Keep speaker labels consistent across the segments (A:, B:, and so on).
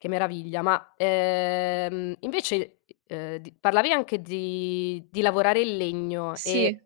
A: Che meraviglia, ma, ehm, invece ehm, di parlavi anche di di lavorare il legno, ehm,
B: Sì.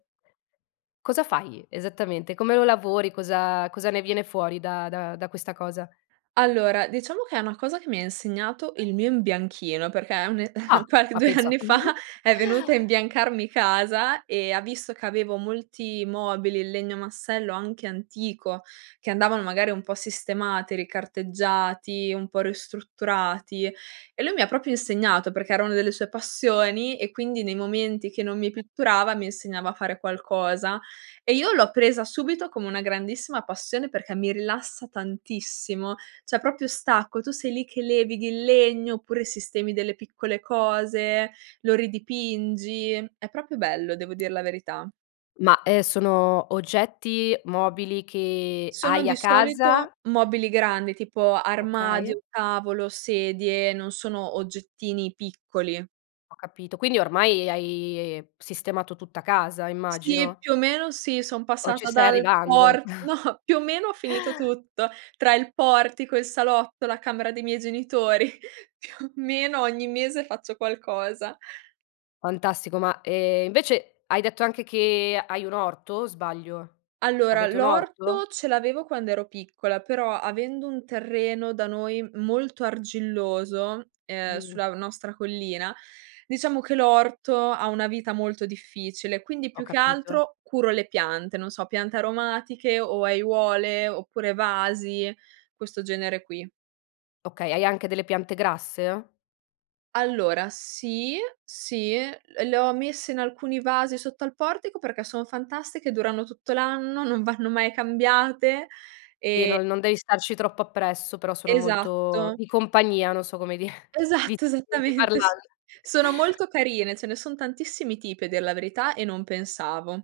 A: cosa fai esattamente? Come lo lavori? Cosa cosa ne viene fuori da da da questa cosa?
B: Allora, diciamo che è una cosa che mi ha insegnato il mio imbianchino, perché è un
A: Ah,
B: qual
A: ma
B: 2
A: pensa
B: anni fa,
A: tu.
B: è venuto a imbiancarmi casa, e ha visto che avevo molti mobili in legno massello, anche antico, che andavano magari un po' sistemati, ricarteggiati, un po' ristrutturati; e lui mi proprio insegnato, perché erano delle sue passioni, e quindi nei momenti che non mi pitturava, mi insegnava a fare qualcosa; e io l'ho presa subito come una grandissima passione, perché mi rilassa tantissimo. Cioè proprio stacco, tu sei lì che levighi il legno, oppure sistemi delle piccole cose, lo ridipingi, è proprio bello, devo dir la verità.
A: Ma, ehm, sono oggetti, mobili che
B: Sono
A: hai
B: di
A: a casa?
B: solito mobili grandi, tipo
A: Okay.
B: armadio, tavolo, sedie; non sono oggettini piccoli.
A: Ho capito, quindi, ormai, hai, sistemato tutta casa
B: Sì,
A: immagino?
B: più o meno, sì, son
A: O ci
B: passata
A: stai
B: dal
A: arrivando?
B: por no, più o meno, ho finito tutto. Tra il portico, il salotto, la camera dei miei genitori. Più o meno ogni mese faccio qualcosa.
A: Fantastico, ma, ehm, invece hai detto anche che, hai un orto, o sbaglio?
B: Allora,
A: Avete un orto?
B: l'orto ce l'avevo quando ero piccola, però, avendo un terreno da noi molto argilloso, ehm,
A: Mh.
B: sulla nostra collina, diciamo che l'orto ha una vita molto difficile, quindi,
A: Ho
B: più che
A: capito.
B: altro, curo, le piante, non so: piante aromatiche, o aiuole oppure vasi, questo genere qui.
A: Okay, hai anche delle piante grasse?
B: Allora, sì, sì, l le ho messe in alcuni vasi sotto al portico, perché sono fantastiche, durano tutto l'anno, non vanno mai cambiate
A: E
B: e
A: no non devi starci troppo appresso, però sono molto
B: Esatto.
A: di compagnia, non so come dire, Vi.
B: Esatto, esattamente s
A: [unintelligible]
B: Sono molto carine, ce ne son tantissimi tipi, a dir la verità, e non pensavo.